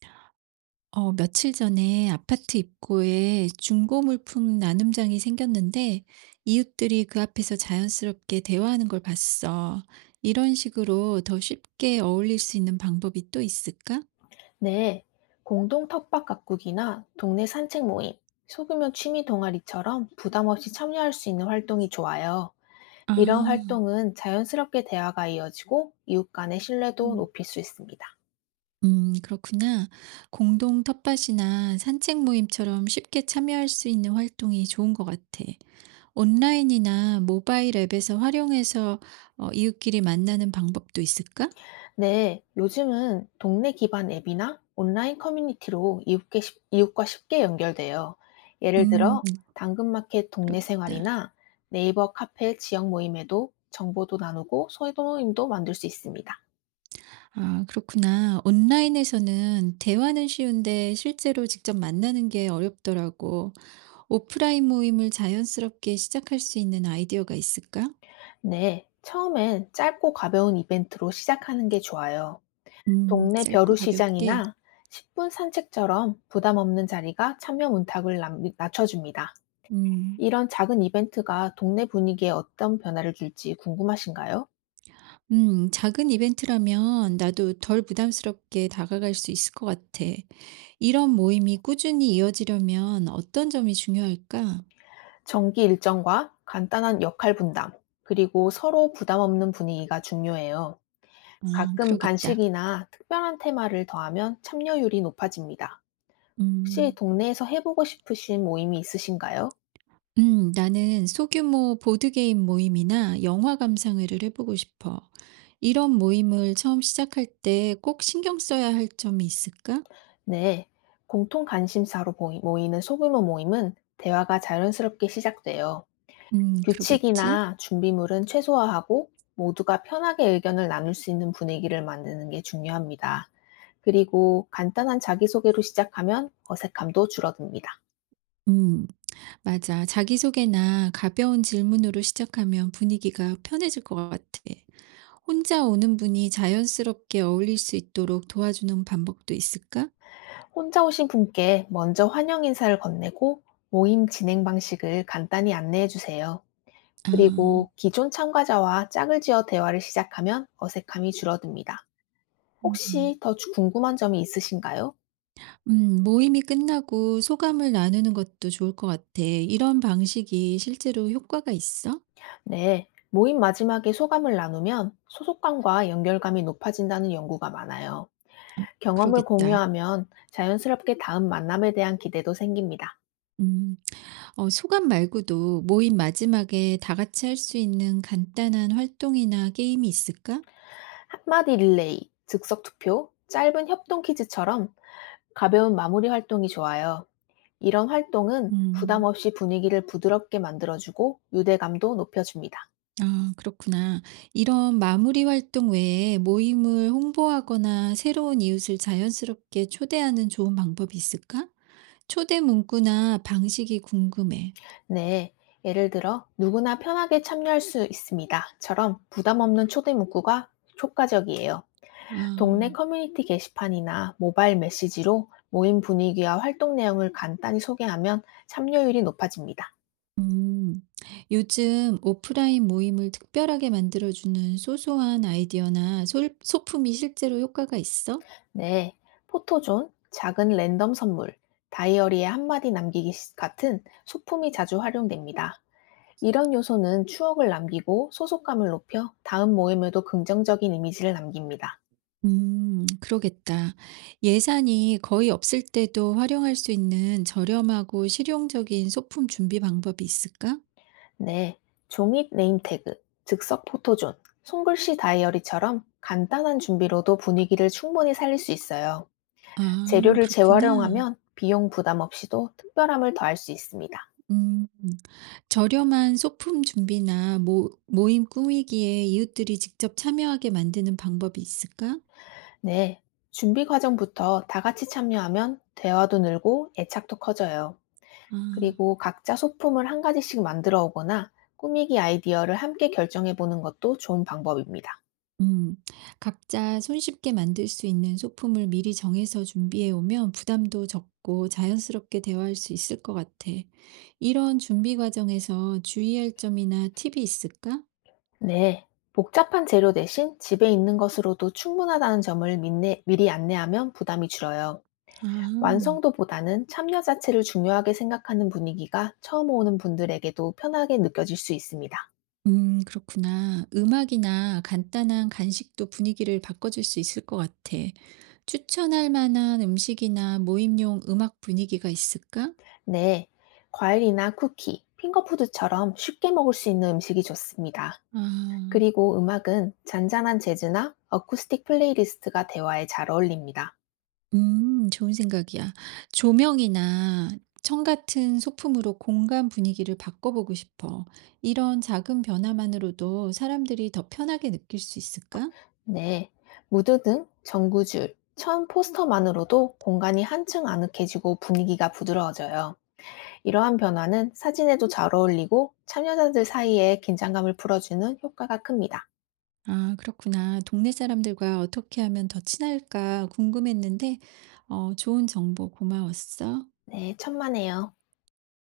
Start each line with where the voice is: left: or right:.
right: 며칠 전에 아파트 입구에 중고 물품 나눔장이 생겼는데 이웃들이 그 앞에서 자연스럽게 대화하는 걸 봤어. 이런 식으로 더 쉽게 어울릴 수 있는 방법이 또 있을까?
left: 네, 공동 텃밭 가꾸기나 동네 산책 모임, 소규모 취미 동아리처럼 부담 없이 참여할 수 있는 활동이 좋아요.
right: 아,
left: 이런 활동은 자연스럽게 대화가 이어지고 이웃 간의 신뢰도
right: 음,
left: 높일 수 있습니다.
right: 그렇구나. 공동 텃밭이나 산책 모임처럼 쉽게 참여할 수 있는 활동이 좋은 것 같아. 온라인이나 모바일 앱에서 활용해서 이웃끼리 만나는 방법도 있을까?
left: 네, 요즘은 동네 기반 앱이나 온라인 커뮤니티로 이웃과 쉽게 연결돼요. 예를
right: 음,
left: 들어, 당근마켓 동네
right: 그러겠다.
left: 생활이나 네이버 카페 지역 모임에도 정보도 나누고 소모임도 만들 수 있습니다.
right: 아, 그렇구나. 온라인에서는 대화는 쉬운데 실제로 직접 만나는 게 어렵더라고. 오프라인 모임을 자연스럽게 시작할 수 있는 아이디어가 있을까?
left: 네, 처음엔 짧고 가벼운 이벤트로 시작하는 게 좋아요. 동네
right: 짧고 가볍게.
left: 벼루시장이나 10분 산책처럼 부담 없는 자리가 참여 낮춰줍니다.
right: 음,
left: 이런 작은 이벤트가 동네 분위기에 어떤 변화를 줄지 궁금하신가요?
right: 작은 이벤트라면 나도 덜 부담스럽게 다가갈 수 있을 것 같아. 이런 모임이 꾸준히 이어지려면 어떤 점이 중요할까?
left: 정기 일정과 간단한 역할 분담, 그리고 서로 부담 없는 분위기가 중요해요.
right: 아,
left: 가끔
right: 그러겠다.
left: 간식이나 특별한 테마를 더하면 참여율이 높아집니다. 혹시
right: 음.
left: 동네에서 해보고 싶으신 모임이 있으신가요?
right: 나는 소규모 보드게임 모임이나 영화 감상회를 해보고 싶어. 이런 모임을 처음 시작할 때 꼭 신경 써야 할 점이 있을까?
left: 네, 공통 관심사로 모이는 소규모 모임은 대화가 자연스럽게 시작돼요.
right: 그러겠지.
left: 규칙이나 준비물은 최소화하고 모두가 편하게 의견을 나눌 수 있는 분위기를 만드는 게 중요합니다. 그리고 간단한 자기소개로 시작하면 어색함도 줄어듭니다.
right: 음, 맞아. 자기소개나 가벼운 질문으로 시작하면 분위기가 편해질 것 같아. 혼자 오는 분이 자연스럽게 어울릴 수 있도록 도와주는 방법도 있을까?
left: 혼자 오신 분께 먼저 환영 인사를 건네고 모임 진행 방식을 간단히 안내해 주세요.
right: 아,
left: 그리고 기존 참가자와 짝을 지어 대화를 시작하면 어색함이 줄어듭니다.
right: 음.
left: 혹시 궁금한 점이 있으신가요?
right: 모임이 끝나고 소감을 나누는 것도 좋을 것 같아. 이런 방식이 실제로 효과가 있어?
left: 네. 모임 마지막에 소감을 나누면 소속감과 연결감이 높아진다는 연구가 많아요. 경험을
right: 그러겠다.
left: 공유하면 자연스럽게 다음 만남에 대한 기대도 생깁니다.
right: 음, 소감 말고도 모임 마지막에 다 같이 할 수 있는 간단한 활동이나 게임이 있을까?
left: 한마디 릴레이, 즉석 투표, 짧은 협동 퀴즈처럼 가벼운 마무리 활동이 좋아요. 이런 활동은 부담
right: 음,
left: 없이 분위기를 부드럽게 만들어주고 유대감도 높여줍니다.
right: 아, 그렇구나. 이런 마무리 활동 외에 모임을 홍보하거나 새로운 이웃을 자연스럽게 초대하는 좋은 방법이 있을까? 초대 문구나 방식이 궁금해.
left: 네, 예를 들어 "누구나 편하게 참여할 수 있습니다."처럼 부담 없는 초대 문구가 효과적이에요. 동네
right: 아.
left: 커뮤니티 게시판이나 모바일 메시지로 모임 분위기와 활동 내용을 간단히 소개하면 참여율이 높아집니다.
right: 음, 요즘 오프라인 모임을 특별하게 만들어주는 소소한 아이디어나 소품이 실제로 효과가 있어?
left: 네, 포토존, 작은 랜덤 선물, 다이어리에 한마디 같은 소품이 자주 활용됩니다. 이런 요소는 추억을 남기고 소속감을 높여 다음 모임에도 긍정적인 이미지를 남깁니다.
right: 그러겠다. 예산이 거의 없을 때도 활용할 수 있는 저렴하고 실용적인 소품 준비 방법이 있을까?
left: 네, 종이 네임태그, 즉석 포토존, 손글씨 다이어리처럼 간단한 준비로도 분위기를 충분히 살릴 수 있어요.
right: 아,
left: 재료를
right: 그렇구나.
left: 재활용하면 비용 부담 없이도 특별함을 더할 수 있습니다.
right: 음, 저렴한 소품 준비나 모임 꾸미기에 이웃들이 직접 참여하게 만드는 방법이 있을까?
left: 네, 준비 과정부터 다 같이 참여하면 대화도 늘고 애착도 커져요.
right: 아.
left: 그리고 각자 소품을 한 가지씩 만들어 오거나 꾸미기 아이디어를 함께 결정해 보는 것도 좋은 방법입니다.
right: 음, 각자 손쉽게 만들 수 있는 소품을 미리 정해서 준비해 오면 부담도 적고 자연스럽게 대화할 수 있을 것 같아. 이런 준비 과정에서 주의할 점이나 팁이 있을까?
left: 네, 복잡한 재료 대신 집에 있는 것으로도 충분하다는 점을 미리 안내하면 부담이 줄어요.
right: 아,
left: 완성도보다는 참여 자체를 중요하게 생각하는 분위기가 처음 오는 분들에게도 편하게 느껴질 수 있습니다.
right: 그렇구나. 음악이나 간단한 간식도 분위기를 바꿔줄 수 있을 것 같아. 추천할 만한 음식이나 모임용 음악 분위기가 있을까?
left: 네, 과일이나 쿠키, 핑거푸드처럼 쉽게 먹을 수 있는 음식이 좋습니다.
right: 아.
left: 그리고 음악은 잔잔한 재즈나 어쿠스틱 플레이리스트가 대화에 잘 어울립니다.
right: 좋은 생각이야. 조명이나 청 같은 소품으로 공간 분위기를 바꿔보고 싶어. 이런 작은 변화만으로도 사람들이 더 편하게 느낄 수 있을까?
left: 네, 무드 등 전구줄, 천 포스터만으로도 공간이 한층 아늑해지고 분위기가 부드러워져요. 이러한 변화는 사진에도 잘 어울리고 참여자들 사이에 긴장감을 풀어주는 효과가 큽니다.
right: 아, 그렇구나. 동네 사람들과 어떻게 하면 더 친할까 궁금했는데, 좋은 정보 고마웠어.
left: 네, 천만에요.